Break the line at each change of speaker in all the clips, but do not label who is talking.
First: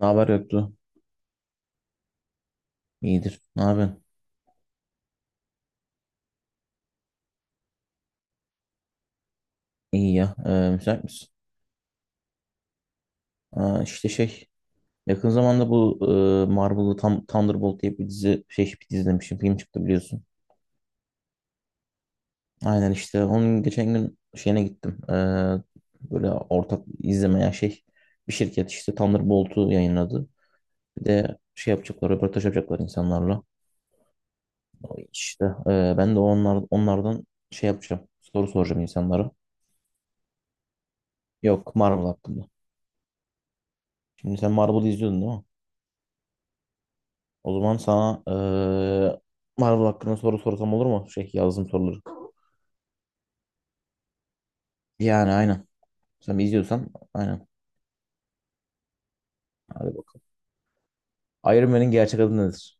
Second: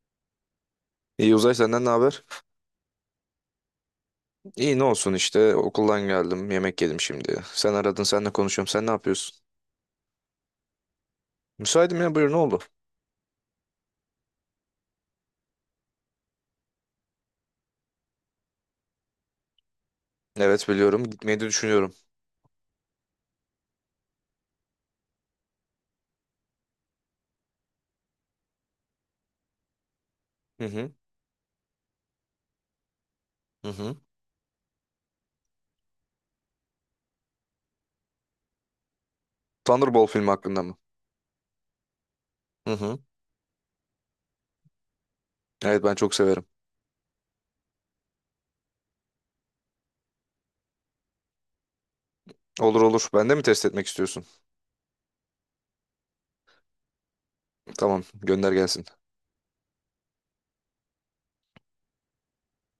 Ne haber yoktu?
İyi Uzay, senden ne haber?
İyidir. Ne yapıyorsun?
İyi, ne olsun işte, okuldan geldim, yemek yedim şimdi. Sen aradın, senle konuşuyorum, sen ne yapıyorsun?
İyi ya. Müsait misin?
Müsaitim ya, buyur, ne oldu?
Aa, işte şey. Yakın zamanda bu Marvel'lı Thunderbolt diye bir dizi şey bir dizi demişim. Film çıktı biliyorsun.
Evet biliyorum, gitmeyi de düşünüyorum.
Aynen işte. Onun geçen gün şeyine gittim. Böyle ortak izlemeye şey. Bir şirket işte Thunderbolt'u yayınladı.
Hı hı,
Bir de şey yapacaklar. Röportaj yapacaklar insanlarla.
hı hı.
İşte ben de onlardan şey yapacağım. Soru soracağım insanlara.
Thunderbolt filmi hakkında mı?
Yok Marvel hakkında.
Hı hı.
Şimdi sen Marvel'ı izliyordun değil mi?
Evet, ben çok severim.
O zaman sana Marvel hakkında soru sorsam olur mu? Şey yazdığım soruları.
Olur olur, ben de mi test etmek istiyorsun?
Yani aynen. Sen izliyorsan aynen.
Tamam, gönder gelsin.
Hadi bakalım. Iron Man'in gerçek adı nedir?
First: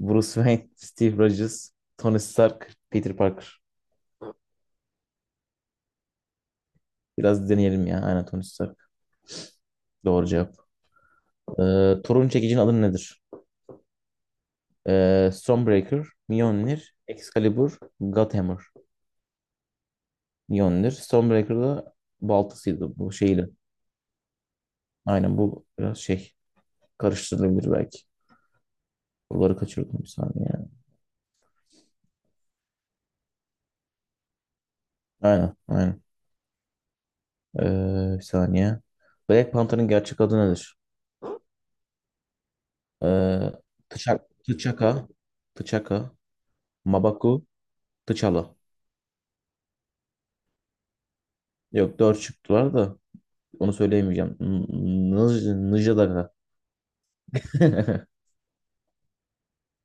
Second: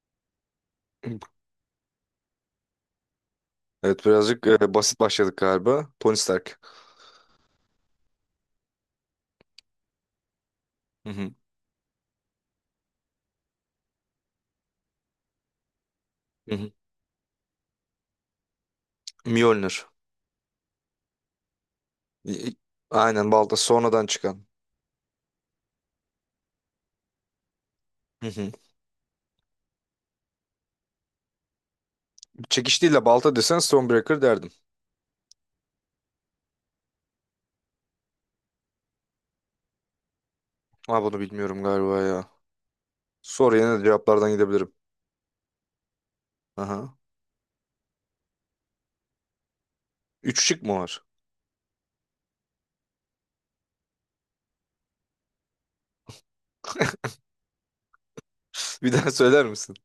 Bruce Wayne, Steve Rogers, Tony Stark, Peter Parker.
Evet, birazcık basit başladık galiba. Tony Stark.
Biraz deneyelim ya. Aynen Tony Stark. Doğru cevap.
Hı hı.
Thor'un çekicinin adı nedir? Stormbreaker,
Hı hı.
Mjolnir, Excalibur, Godhammer.
Mjolnir.
Mjolnir. Stormbreaker da
İ-
baltasıydı bu
Aynen,
şeyle.
balta sonradan çıkan.
Aynen, bu biraz şey karıştırılabilir belki.
Hı hı.
Buraları kaçırdım bir saniye.
Çekiç değil de balta desen Stonebreaker derdim.
Aynen, aynen. Bir saniye. Black Panther'ın gerçek adı nedir?
Ha, bunu bilmiyorum galiba ya.
Ee,
Sor, yine de
T'Chak-
cevaplardan gidebilirim.
T'Chaka, T'Chaka,
Aha.
Mabaku, T'Challa.
Üç şık mı var?
Yok dört çıktılar da onu söyleyemeyeceğim. Nıjdaka.
Bir daha söyler misin?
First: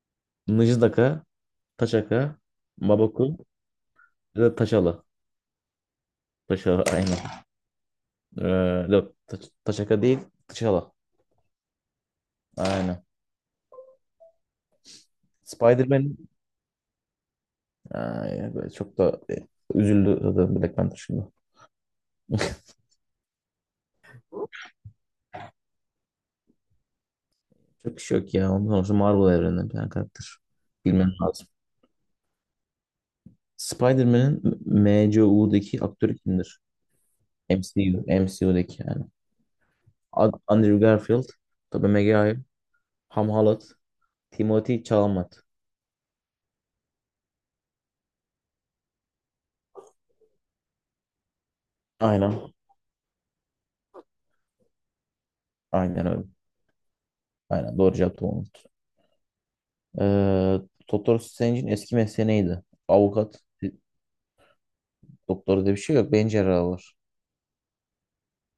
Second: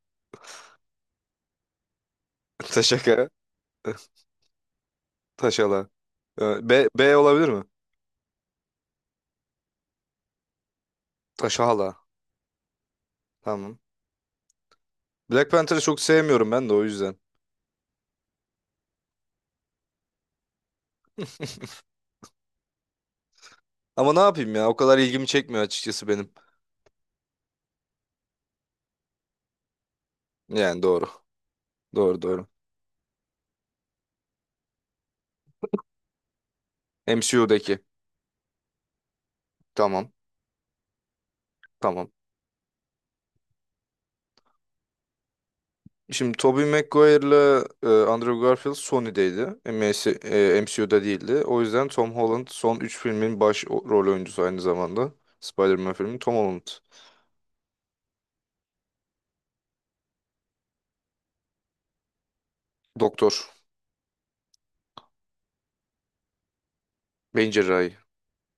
Nıjdaka, Taçaka,
Taşaka.
Mabaku ya da Taçala.
Taşala.
Taçala
B, B
aynen.
olabilir mi?
Ee, Yok Taçaka değil, Taçala.
Taşala.
Aynen.
Tamam. Black Panther'ı çok
Spider-Man.
sevmiyorum ben de o yüzden.
Ay, böyle çok da üzüldü zaten Black Panther şimdi.
Ama ne yapayım ya? O kadar ilgimi çekmiyor açıkçası benim.
Çok iş yok ya. Ondan sonra Marvel evreninden bir tane karakter.
Yani doğru.
Bilmem lazım.
Doğru doğru.
Spider-Man'in MCU'daki aktörü kimdir?
MCU'daki.
MCU, MCU'daki yani.
Tamam.
Andrew Garfield, Tobey
Tamam.
Maguire, Tom Holland, Timothy Chalamet.
Şimdi Tobey Maguire'la Andrew Garfield Sony'deydi. MS, MCU'da değildi. O yüzden Tom Holland
Aynen.
son 3 filmin baş rol oyuncusu aynı zamanda. Spider-Man
Aynen
filmi
öyle.
Tom Holland.
Aynen doğru cevap Tom Holland. Ee, Doktor Strange'in eski mesleği neydi?
Doktor.
Avukat, doktor diye bir şey yok. Beyin cerrahı var.
Beyin cerrahi.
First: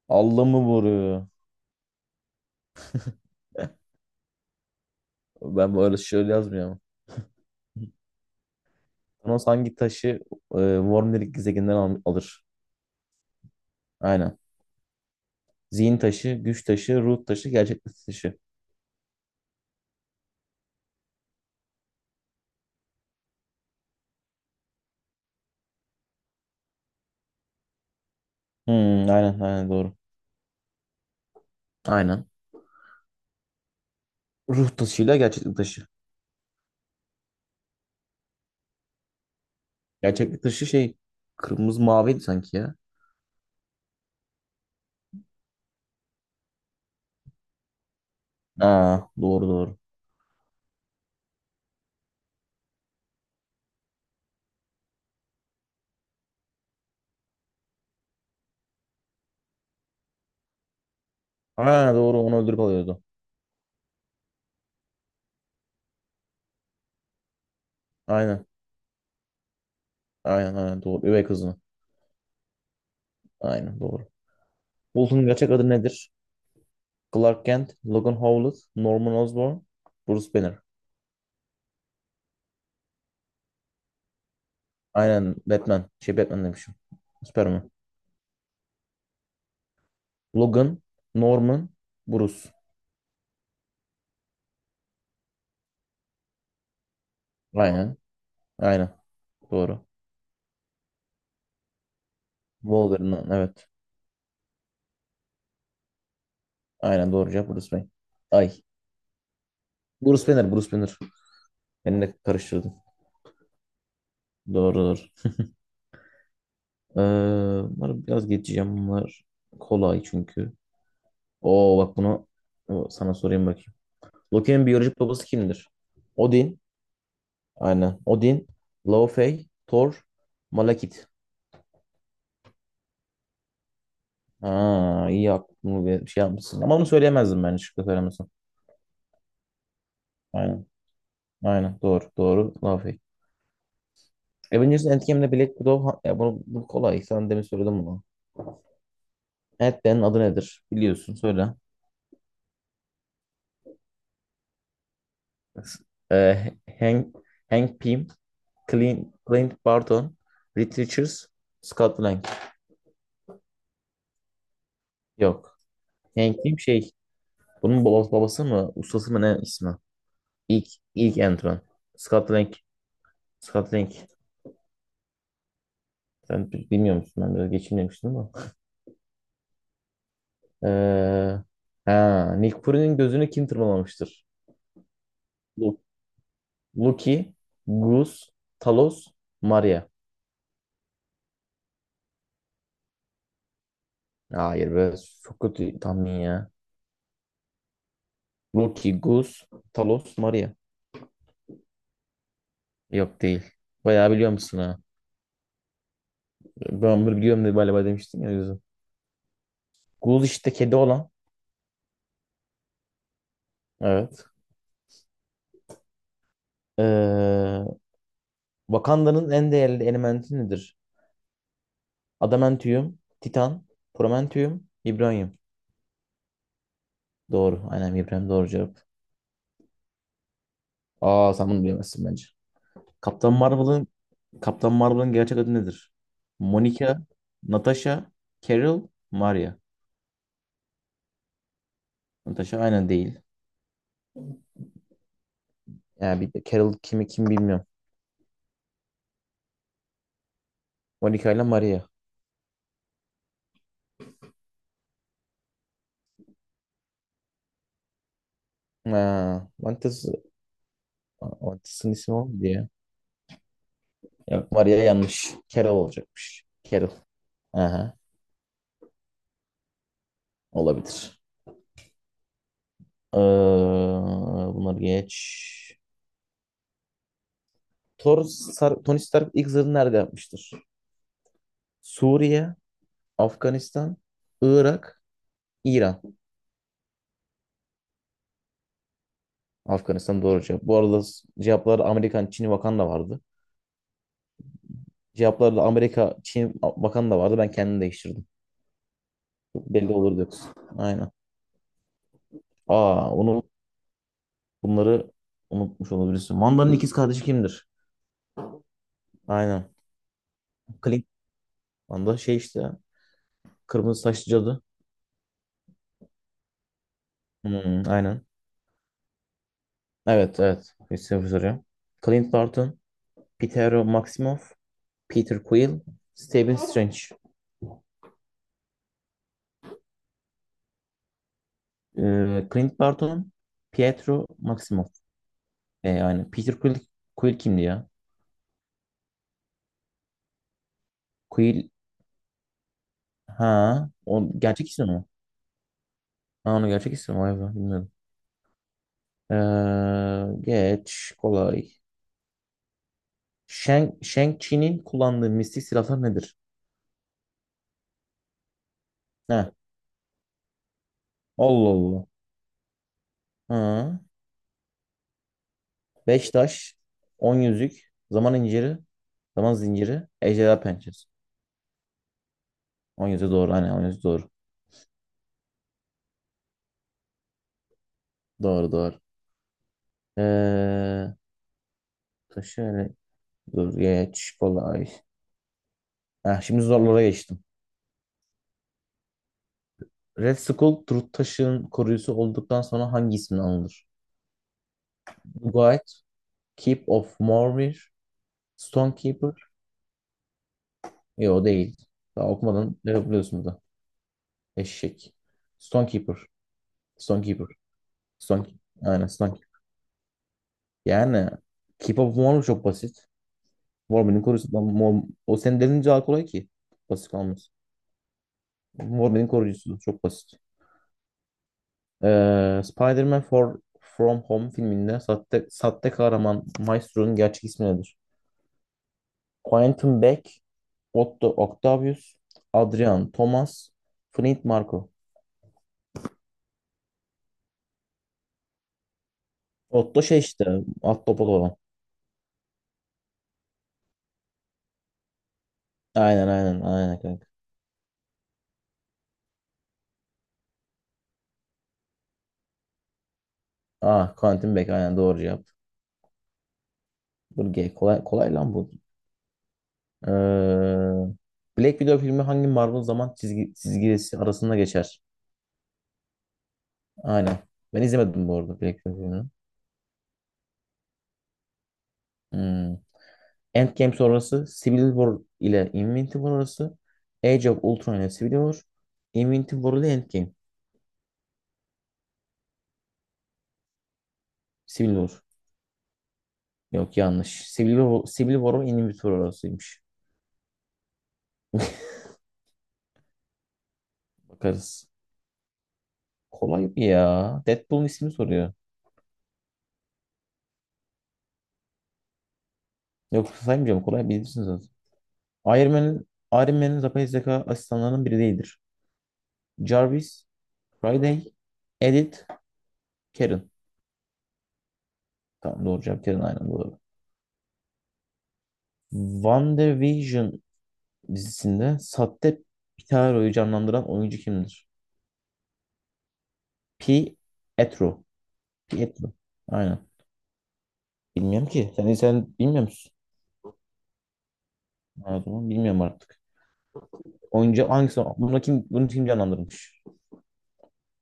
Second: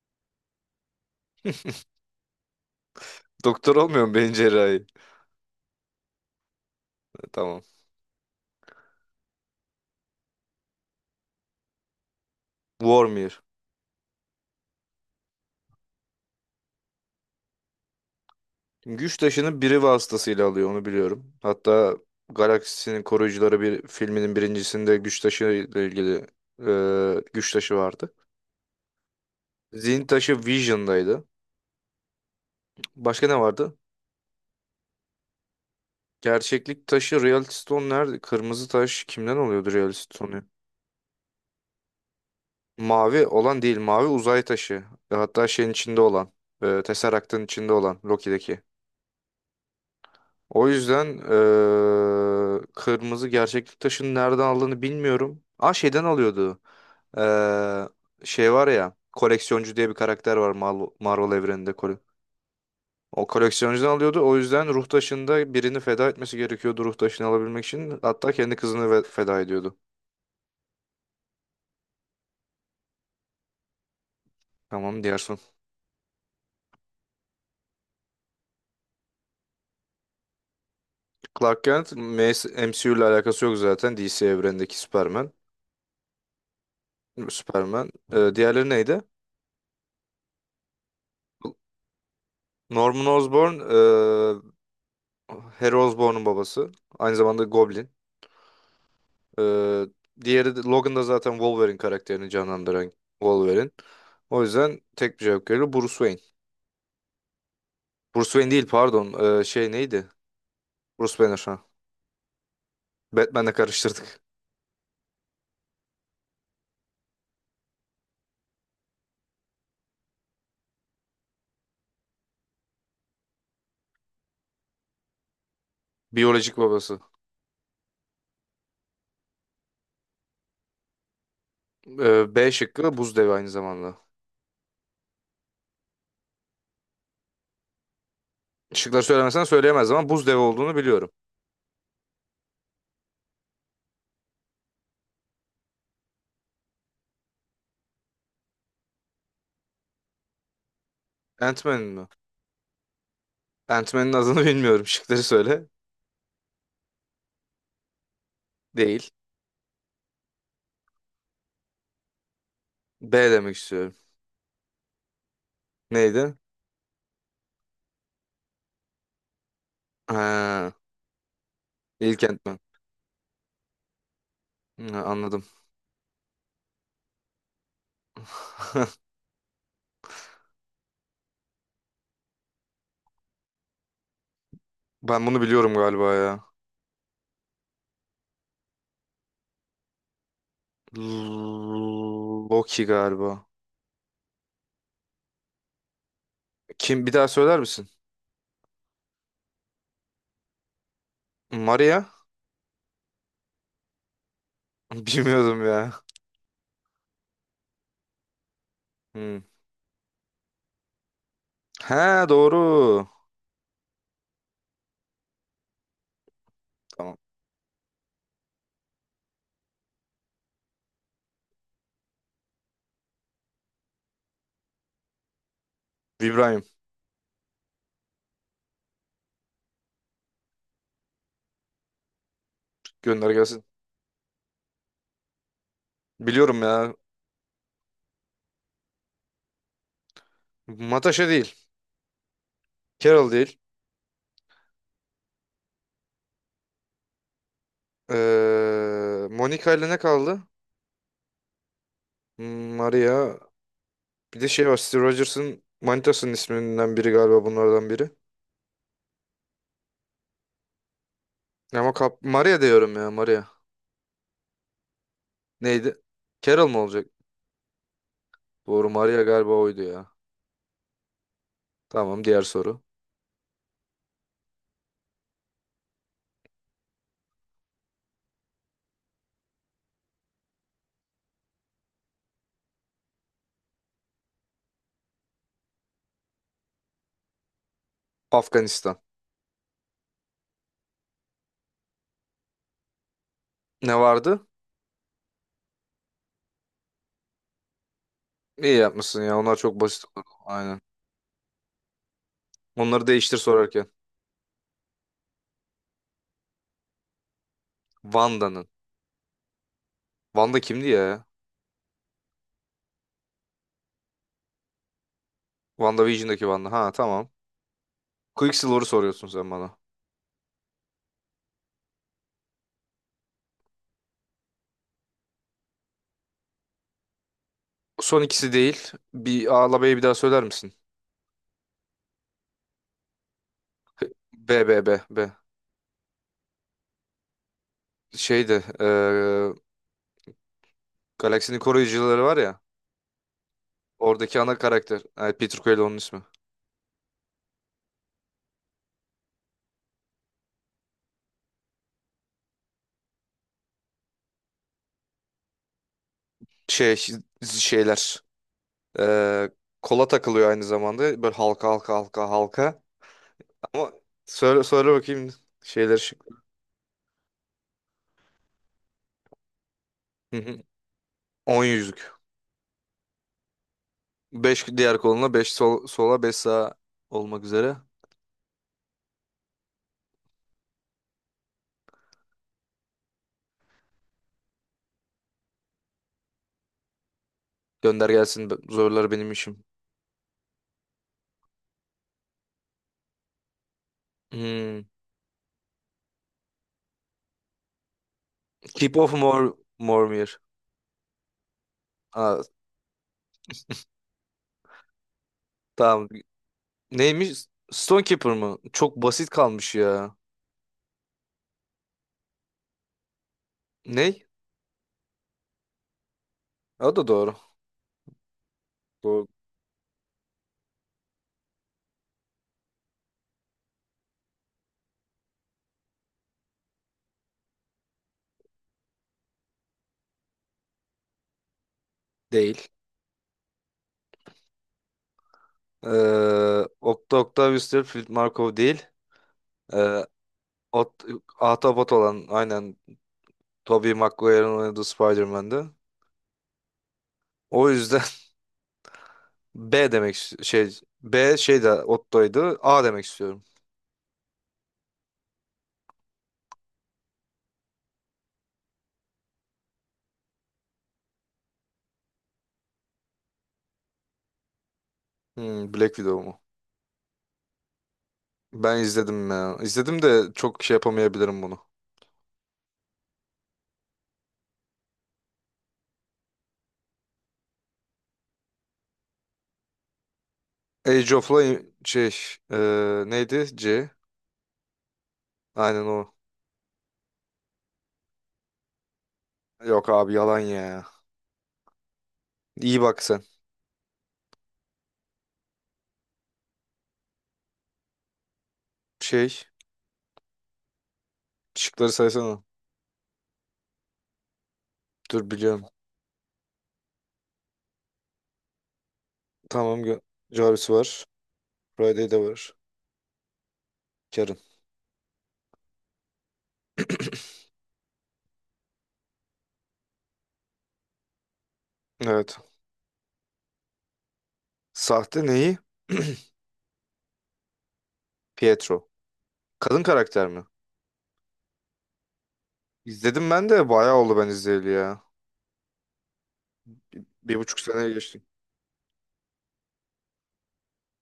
Allah mı vuruyor?
Doktor olmuyor mu beyin cerrahi?
Ben böyle şöyle yazmıyorum.
Tamam.
Thanos hangi taşı Worm'lik gezegeninden alır?
Vormir.
Aynen. Zihin taşı, güç taşı, ruh taşı, gerçeklik taşı.
Güç taşını biri vasıtasıyla alıyor, onu biliyorum. Hatta Galaksinin Koruyucuları bir filminin birincisinde güç taşı ile ilgili güç taşı vardı.
Aynen aynen doğru.
Zihin taşı Vision'daydı.
Aynen.
Başka ne vardı?
Ruh taşıyla gerçeklik taşı.
Gerçeklik taşı Reality Stone nerede? Kırmızı taş kimden oluyordu Reality Stone'u?
Gerçeklik taşı şey kırmızı maviydi sanki ya.
Mavi olan değil, mavi uzay taşı. Hatta şeyin içinde olan, Tesseract'ın içinde olan Loki'deki.
Aa, doğru doğru.
O yüzden kırmızı gerçeklik taşını nereden aldığını bilmiyorum. Aa, şeyden alıyordu. Eee, şey var ya, koleksiyoncu diye bir karakter var Marvel evreninde.
Aa, doğru onu öldürüp alıyordu.
O koleksiyoncudan alıyordu. O yüzden ruh taşında birini feda etmesi gerekiyordu, ruh taşını alabilmek için. Hatta
Aynen.
kendi kızını feda ediyordu.
Aynen aynen doğru. Üvey kızını. Aynen doğru.
Tamam, diğer
Bulut'un
son.
gerçek adı nedir? Clark Kent, Logan Howlett, Norman Osborn, Bruce Banner.
Clark Kent M S M C U ile alakası yok zaten. D C evrenindeki Superman.
Aynen Batman. Şey Batman demişim. Superman.
Superman. Diğerleri neydi?
Logan, Norman, Bruce.
Norman Osborn Harry Osborn'un babası. Aynı zamanda Goblin.
Aynen. Aynen.
Ee,
Doğru.
diğeri de, Logan da zaten Wolverine karakterini canlandıran
Wolverine. Evet.
Wolverine. O yüzden tek bir cevap geliyor. Bruce Wayne.
Aynen doğru cevap Bruce Wayne.
Bruce Wayne
Ay.
değil, pardon. Şey neydi?
Bruce Banner, Bruce Banner.
Bruce Banner, ha.
Beni de karıştırdım.
Batman'le karıştırdık.
Doğru doğru. Bunları biraz geçeceğim. Bunlar kolay çünkü. Oo bak bunu sana sorayım bakayım. Loki'nin biyolojik babası kimdir?
Biyolojik
Odin.
babası.
Aynen. Odin, Laufey, Thor, Malekith.
B şıkkı buz devi aynı zamanda.
Aa, iyi aklımı bir şey yapmışsın. Ama bunu söyleyemezdim ben şıkkı söylemesem.
Şıkları söylemesen söyleyemez ama buz devi
Aynen.
olduğunu biliyorum.
Aynen. Doğru. Doğru. Laufey. Avengers Endgame'de Black Widow ya bunu, bu kolay. Sen demin söyledim bunu. Ant-Man'in adı nedir? Biliyorsun söyle.
Ant-Man'in mi? Ant-Man'in adını bilmiyorum. Şıkları söyle.
Ee, Hank, Hank Pym, Clint,
Değil.
Clint Barton, Reed Richards, Scott Lang.
B demek istiyorum.
Yok.
Neydi?
Hank Pym şey, bunun babası, babası mı, ustası mı ne ismi? İlk,
Ha,
ilk Ant-Man.
ilk
Scott Lang,
Ant-Man.
Scott Lang.
Ha, anladım.
Sen bilmiyor musun? Ben biraz geçeyim demiştim ama. Ee, ha, Nick Fury'nin gözünü kim tırmalamıştır?
Ben bunu biliyorum
Lu-
galiba ya.
Loki, Goose, Talos, Maria.
Loki galiba.
Hayır be, çok kötü tahmin ya.
Kim, bir daha söyler misin?
Loki, Goose, Talos, Maria.
Maria?
Yok değil. Bayağı biliyor musun ha?
Bilmiyordum ya.
Ben bunu biliyorum diye galiba demiştin ya o yüzden.
Hmm.
Gus işte kedi olan.
He, doğru.
Evet.
Tamam.
Ee, Wakanda'nın en değerli elementi nedir? Adamantium, Titan, Prometheum, Vibranium.
İbrahim,
Doğru. Aynen Vibranium doğru cevap. Aa, sen bunu bilemezsin bence.
gönder
Kaptan
gelsin.
Marvel'ın Kaptan Marvel'ın gerçek adı nedir?
Biliyorum ya.
Monica, Natasha, Carol, Maria.
Natasha değil.
Natasha aynen değil.
Carol değil.
Yani bir de Carol kimi kim bilmiyorum.
Monica ile ne kaldı?
Monica ile Maria.
Hmm, Maria. Bir de şey var. Steve Rogers'ın manitasının isminden biri galiba bunlardan biri.
Ha, Mantas, Mantas'ın
Ama
ismi
kap,
o mu
Maria
diye.
diyorum ya, Maria.
Yok Maria yanlış. Carol
Neydi?
olacakmış.
Carol mu
Carol.
olacak?
Aha,
Doğru, Maria galiba oydu ya.
olabilir.
Tamam, diğer soru.
Ee, Bunları geç. Tony Stark ilk zırhını nerede yapmıştır? Suriye, Afganistan, Irak, İran.
Afganistan.
Afganistan doğru cevap. Bu arada cevaplarda Amerikan, Çin, Vakanda vardı.
Ne vardı?
Cevaplarda Amerika, Çin, Vakanda vardı. Ben kendim değiştirdim.
İyi yapmışsın ya. Onlar
Çok
çok
belli
basit
olurdu
oldu.
yoksa.
Aynen.
Aynen.
Onları
Aa,
değiştir
bunu
sorarken.
Bunları unutmuş olabilirsin. Wanda'nın ikiz kardeşi kimdir?
Wanda'nın.
Aynen.
Wanda kimdi
Clint.
ya?
Wanda şey işte. Kırmızı saçlı cadı.
WandaVision'daki Wanda. Ha, tamam.
Aynen.
Quicksilver'ı soruyorsun sen bana.
Evet evet. Christopher soruyor. Clint Barton, Pietro Maximoff, Peter Quill, Stephen Strange.
Son ikisi değil. Bir A'la B'yi bir daha söyler misin?
Clint Barton, Pietro
B, B, B,
Maximoff.
B.
Yani Peter Quill, Quill kimdi ya?
Şeyde. Galaksinin
Quill,
koruyucuları var ya.
ha o
Oradaki ana
gerçek ismi
karakter.
mi?
Evet, Peter Quill onun ismi.
Ha onu gerçek ismi mi? Vay be bilmiyorum. Geç kolay. Shang-Chi'nin kullandığı mistik silahlar nedir?
Şey, şeyler.
He.
eee, kola takılıyor aynı zamanda. Böyle halka
Allah
halka
Allah.
halka halka. Ama
Ha.
söyle, söyle bakayım, şeyler.
Beş taş, on yüzük, zaman inciri, zaman zinciri,
Hı
ejderha
hı.
pençesi.
10 yüzlük.
On yüzüğü doğru. Hani on yüzüğü doğru.
5 diğer koluna, 5 sol, sola, 5 sağa olmak üzere.
Doğru doğru. Ee, Taşı öyle. Dur geç. Kolay. Heh, şimdi zorlara geçtim.
Gönder gelsin. Zorlar benim işim.
Red Skull, Truth Taşı'nın koruyucusu olduktan sonra hangi isimle anılır?
Hmm.
Guide, Keep of Mormir,
Keep of
Stonekeeper.
Mormir.
Yok o değil. Daha
Aa,
okumadan ne yapıyorsunuz? Eşek.
tamam.
Stonekeeper.
Neymiş?
Stonekeeper.
Stonekeeper
Stone.
mı? Çok
Aynen
basit
Stonekeeper.
kalmış ya.
Yani Keep Up Warm çok basit. Warm'in
Ney?
koruyucusu. Lan O senin dediğin daha kolay ki.
O da
Basit
doğru.
kalmaz.
Doğru.
Warm'in koruyucusu çok basit. Spider-Man From Home filminde sahte kahraman Maestro'nun gerçek ismi nedir? Quentin Beck, Otto Octavius,
Değil.
Adrian Thomas, Flint Marko.
Ee, Okta Octavius Field Markov değil.
Otto
Ee,
şey işte,
Ot
at topal olan.
Ahtapot olan aynen Tobey Maguire'ın oynadığı Spider-Man'di.
Aynen aynen aynen kanka.
O yüzden B demek şey, B, şey de Otto'ydu. A demek istiyorum.
Ah, Quentin Beck aynen doğru cevap. Dur G kolay kolay lan bu. Ee, Black Widow filmi hangi Marvel zaman çizgisi arasında geçer?
Hmm, Black Widow mu?
Aynen. Ben izlemedim bu arada Black
Ben
Widow filmini.
izledim ya. İzledim de çok şey yapamayabilirim bunu.
Hmm. Endgame sonrası Civil War ile Infinity War arası. Age of Ultron ile Civil War. Infinity War ile Endgame.
Age of Lion şey, neydi? C.
Civil War.
Aynen o.
Yok yanlış. Civil War ile Infinity War arasıymış.
Yok abi, yalan ya. İyi bak sen.
Bakarız. Kolay bir ya. Deadpool'un ismini soruyor.
Şey, şıkları saysana.
Yok saymayacağım. Kolay bilirsiniz zaten.
Dur, biliyorum.
Iron Man'in yapay zeka asistanlarının biri değildir.
Tamam.
Jarvis,
Jarvis var.
Friday,
Friday de
Edith,
var.
Karen.
Karen.
Tamam doğru cevap Karen aynen doğru. WandaVision dizisinde
Evet.
sahte Pitaro'yu canlandıran oyuncu kimdir?
Sahte neyi?
Pietro.
Pietro.
Pietro.
Kadın
Aynen.
karakter mi?
Bilmiyorum ki. Sen bilmiyor musun?
İzledim, ben de bayağı oldu ben izleyeli ya.
Ha, o bilmiyorum artık.
Bir buçuk
Oyuncu
sene
hangisi?
geçti.
Bunu kim canlandırmış?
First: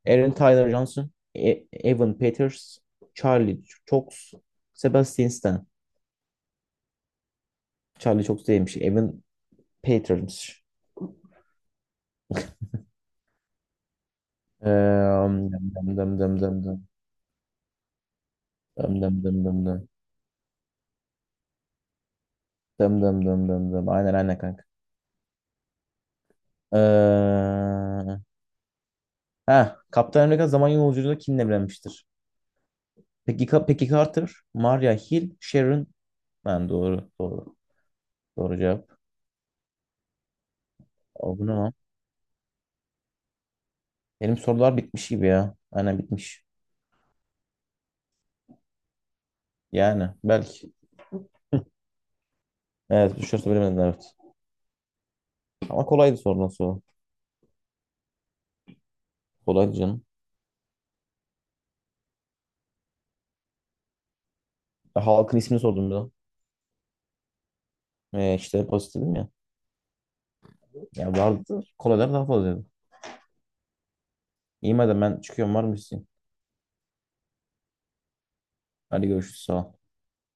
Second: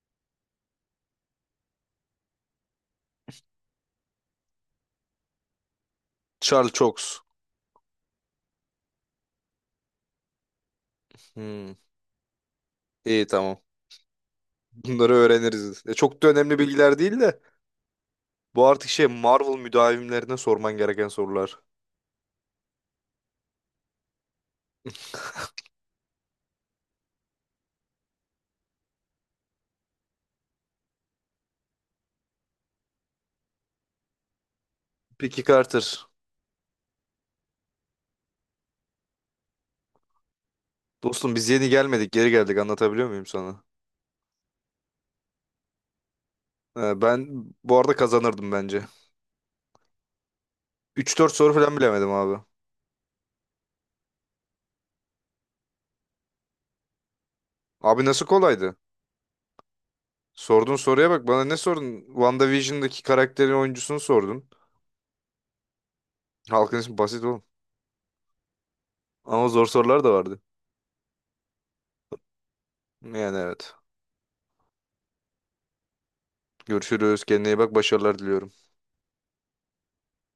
Aaron Tyler Johnson, Evan Peters, Charlie Cox, Sebastian Stan.
Charles Cox.
Charlie Cox değilmiş. Evan Peters'miş.
Hmm. İyi, tamam. Bunları
Dem
öğreniriz.
dem
Çok da
dem
önemli
dem dem
bilgiler değil de bu artık
dem
şey,
dem dem dem
Marvel
dem dem
müdavimlerine sorman gereken sorular.
dem dem dem dem dem aynen aynen kanka. Ee, ha, Kaptan Amerika zaman yolculuğunda kimle evlenmiştir? Peki Peggy Carter, Maria Hill,
Peki
Sharon.
Carter.
Ben doğru doğru doğru cevap.
Dostum,
O bu
biz
ne
yeni
lan?
gelmedik, geri geldik, anlatabiliyor muyum sana?
Benim sorular bitmiş gibi ya. Aynen bitmiş.
Ben bu arada kazanırdım bence.
Yani belki.
Üç dört soru falan bilemedim abi.
Evet düşerse bilemedin evet. Ama kolaydı soru nasıl? O?
Abi, nasıl kolaydı?
Kolaydı canım.
Sorduğun soruya bak, bana ne sordun? WandaVision'daki karakterin oyuncusunu sordun.
Halkın ismini sordum bir de.
Halkın ismi basit oğlum.
İşte pozitifim ya.
Ama zor sorular da vardı.
Ya vardı. Kolaylar daha fazlaydı.
Yani evet.
İyi madem ben çıkıyorum var mı?
Görüşürüz. Kendine iyi bak. Başarılar diliyorum.
Hadi görüşürüz. Sağ ol.